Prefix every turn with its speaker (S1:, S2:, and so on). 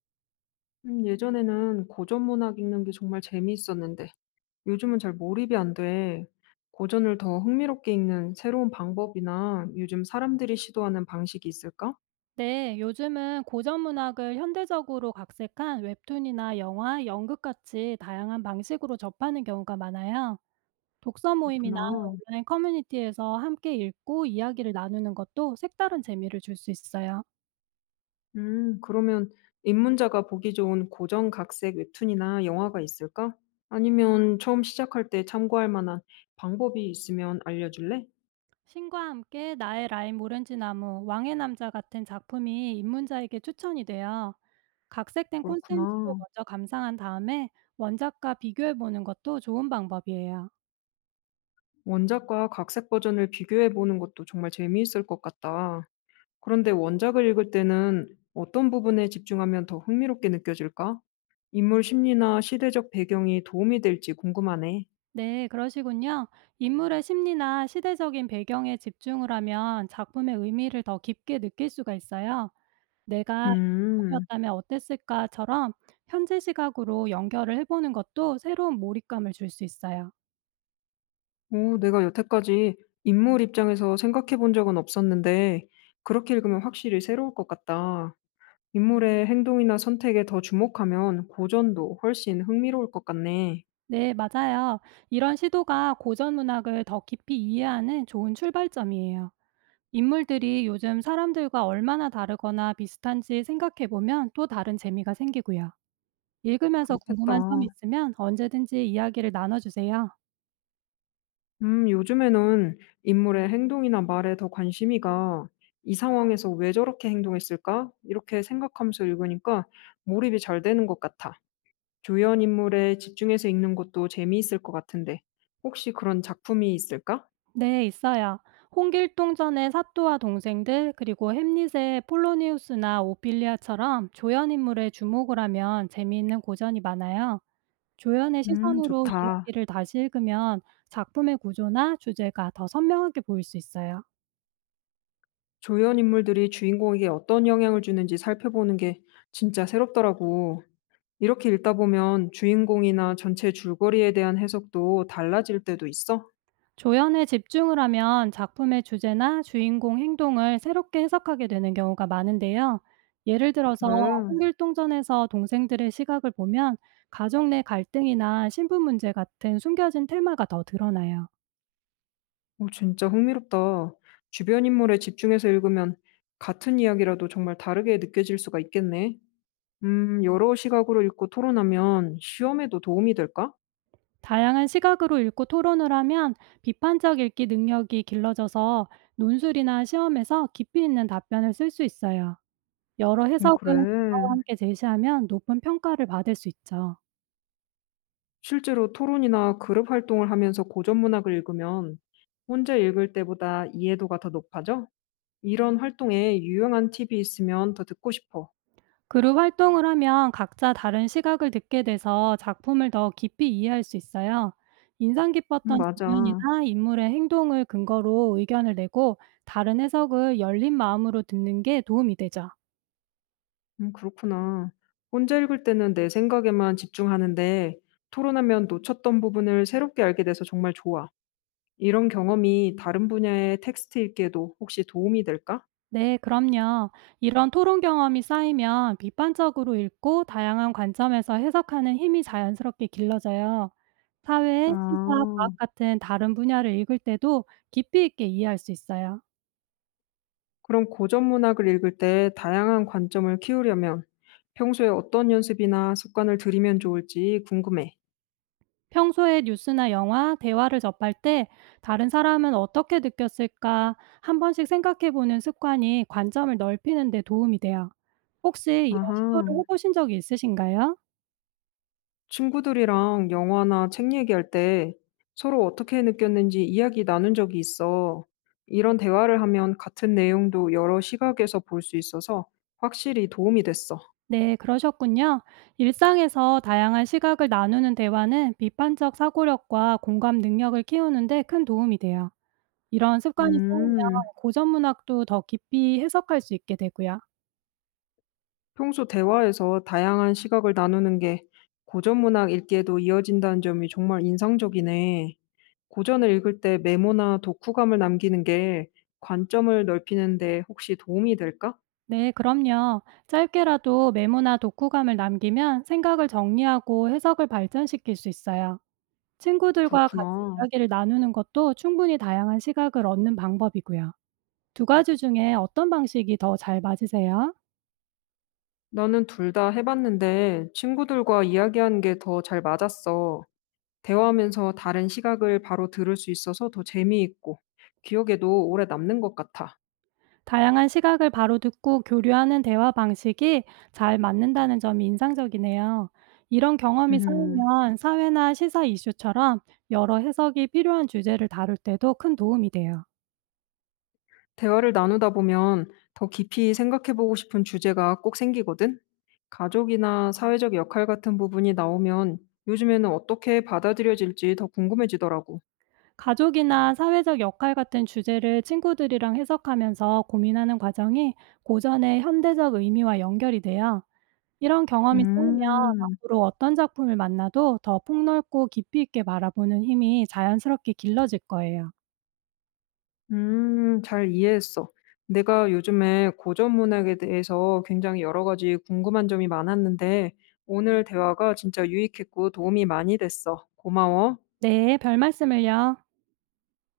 S1: 예전에는 고전 문학 읽는 게 정말 재미있었는데 요즘은 잘 몰입이 안 돼. 고전을 더 흥미롭게 읽는 새로운 방법이나 요즘 사람들이 시도하는 방식이 있을까?
S2: 네, 요즘은 고전 문학을 현대적으로 각색한 웹툰이나 영화, 연극 같이 다양한 방식으로 접하는 경우가 많아요. 독서 모임이나
S1: 그렇구나.
S2: 온라인 커뮤니티에서 함께 읽고 이야기를 나누는 것도 색다른 재미를 줄 수 있어요.
S1: 그러면 입문자가 보기 좋은 고전 각색 웹툰이나 영화가 있을까? 아니면 처음 시작할 때 참고할 만한 방법이 있으면 알려줄래?
S2: 신과 함께 나의 라임 오렌지 나무, 왕의 남자 같은 작품이 입문자에게 추천이 돼요. 각색된 콘텐츠로
S1: 그렇구나.
S2: 먼저 감상한 다음에 원작과 비교해 보는 것도 좋은 방법이에요.
S1: 원작과 각색 버전을 비교해 보는 것도 정말 재미있을 것 같다. 그런데 원작을 읽을 때는 어떤 부분에 집중하면 더 흥미롭게 느껴질까? 인물 심리나 시대적 배경이 도움이 될지 궁금하네.
S2: 네, 그러시군요. 인물의 심리나 시대적인 배경에 집중을 하면 작품의 의미를 더 깊게 느낄 수가 있어요. 내가 이
S1: 음,
S2: 인물이었다면 어땠을까처럼 현재 시각으로 연결을 해보는 것도 새로운 몰입감을 줄 수 있어요.
S1: 오, 내가 여태까지 인물 입장에서 생각해 본 적은 없었는데, 그렇게 읽으면 확실히 새로울 것 같다. 인물의 행동이나 선택에 더 주목하면 고전도 훨씬 흥미로울 것 같네.
S2: 네, 맞아요. 이런 시도가 고전 문학을 더 깊이 이해하는 좋은 출발점이에요. 인물들이 요즘 사람들과 얼마나 다르거나 비슷한지 생각해보면 또 다른 재미가 생기고요. 읽으면서
S1: 그렇겠다.
S2: 궁금한 점이 있으면 언제든지 이야기를 나눠주세요.
S1: 요즘에는 인물의 행동이나 말에 더 관심이 가. 이 상황에서 왜 저렇게 행동했을까? 이렇게 생각하면서 읽으니까 몰입이 잘 되는 것 같아. 조연 인물에 집중해서 읽는 것도 재미있을 것 같은데, 혹시 그런 작품이 있을까?
S2: 네, 있어요. 홍길동전의 사또와 동생들, 그리고 햄릿의 폴로니우스나 오피리아처럼 조연 인물에 주목을 하면 재미있는 고전이 많아요. 조연의 시선으로
S1: 좋다.
S2: 이야기를 다시 읽으면 작품의 구조나 주제가 더 선명하게 보일 수 있어요.
S1: 조연 인물들이 주인공에게 어떤 영향을 주는지 살펴보는 게 진짜 새롭더라고. 이렇게 읽다 보면 주인공이나 전체 줄거리에 대한 해석도 달라질 때도 있어?
S2: 조연에 집중을 하면 작품의 주제나 주인공 행동을 새롭게 해석하게 되는 경우가 많은데요. 예를 들어서
S1: 그래.
S2: 홍길동전에서 동생들의 시각을 보면 가족 내 갈등이나 신분 문제 같은 숨겨진 테마가 더 드러나요.
S1: 오 진짜 흥미롭다. 주변 인물에 집중해서 읽으면 같은 이야기라도 정말 다르게 느껴질 수가 있겠네. 여러 시각으로 읽고 토론하면 시험에도 도움이 될까?
S2: 다양한 시각으로 읽고 토론을 하면 비판적 읽기 능력이 길러져서 논술이나 시험에서 깊이 있는 답변을 쓸 수 있어요. 여러 해석은 그와
S1: 그래.
S2: 함께 제시하면 높은 평가를 받을 수 있죠.
S1: 실제로 토론이나 그룹 활동을 하면서 고전 문학을 읽으면 혼자 읽을 때보다 이해도가 더 높아져? 이런 활동에 유용한 팁이 있으면 더 듣고 싶어.
S2: 그룹 활동을 하면 각자 다른 시각을 듣게 돼서 작품을 더 깊이 이해할 수 있어요. 인상 깊었던
S1: 맞아.
S2: 장면이나 인물의 행동을 근거로 의견을 내고 다른 해석을 열린 마음으로 듣는 게 도움이 되죠.
S1: 그렇구나. 혼자 읽을 때는 내 생각에만 집중하는데 토론하면 놓쳤던 부분을 새롭게 알게 돼서 정말 좋아. 이런 경험이 다른 분야의 텍스트 읽기에도 혹시 도움이 될까?
S2: 네, 그럼요. 이런 토론 경험이 쌓이면 비판적으로 읽고 다양한 관점에서 해석하는 힘이 자연스럽게 길러져요. 사회, 시사,
S1: 아,
S2: 과학 같은 다른 분야를 읽을 때도 깊이 있게 이해할 수 있어요.
S1: 그럼 고전 문학을 읽을 때 다양한 관점을 키우려면 평소에 어떤 연습이나 습관을 들이면 좋을지 궁금해.
S2: 평소에 뉴스나 영화, 대화를 접할 때 다른 사람은 어떻게 느꼈을까 한 번씩 생각해 보는 습관이 관점을 넓히는 데 도움이 돼요. 혹시 이런 시도를
S1: 아하.
S2: 해보신 적이 있으신가요?
S1: 친구들이랑 영화나 책 얘기할 때 서로 어떻게 느꼈는지 이야기 나눈 적이 있어. 이런 대화를 하면 같은 내용도 여러 시각에서 볼 수 있어서 확실히 도움이 됐어.
S2: 네, 그러셨군요. 일상에서 다양한 시각을 나누는 대화는 비판적 사고력과 공감 능력을 키우는데 큰 도움이 돼요. 이런 습관이 쌓이면
S1: 음,
S2: 고전 문학도 더 깊이 해석할 수 있게 되고요.
S1: 평소 대화에서 다양한 시각을 나누는 게 고전 문학 읽기에도 이어진다는 점이 정말 인상적이네. 고전을 읽을 때 메모나 독후감을 남기는 게 관점을 넓히는데 혹시 도움이 될까?
S2: 네, 그럼요. 짧게라도 메모나 독후감을 남기면 생각을 정리하고 해석을 발전시킬 수 있어요. 친구들과 같이
S1: 그렇구나.
S2: 이야기를 나누는 것도 충분히 다양한 시각을 얻는 방법이고요. 2가지 중에 어떤 방식이 더 잘 맞으세요?
S1: 나는 둘 다 해 봤는데 친구들과 이야기하는 게 더 잘 맞았어. 대화하면서 다른 시각을 바로 들을 수 있어서 더 재미있고 기억에도 오래 남는 것 같아.
S2: 다양한 시각을 바로 듣고 교류하는 대화 방식이 잘 맞는다는 점이 인상적이네요. 이런 경험이
S1: 음.
S2: 쌓이면 사회나 시사 이슈처럼 여러 해석이 필요한 주제를 다룰 때도 큰 도움이 돼요.
S1: 대화를 나누다 보면 더 깊이 생각해 보고 싶은 주제가 꼭 생기거든. 가족이나 사회적 역할 같은 부분이 나오면 요즘에는 어떻게 받아들여질지 더 궁금해지더라고.
S2: 가족이나 사회적 역할 같은 주제를 친구들이랑 해석하면서 고민하는 과정이 고전의 현대적 의미와 연결이 돼요. 이런 경험이 쌓이면
S1: 음.
S2: 앞으로 어떤 작품을 만나도 더 폭넓고 깊이 있게 바라보는 힘이 자연스럽게 길러질 거예요.
S1: 잘 이해했어. 내가 요즘에 고전 문학에 대해서 굉장히 여러 가지 궁금한 점이 많았는데, 오늘 대화가 진짜 유익했고 도움이 많이 됐어. 고마워.
S2: 네, 별 말씀을요.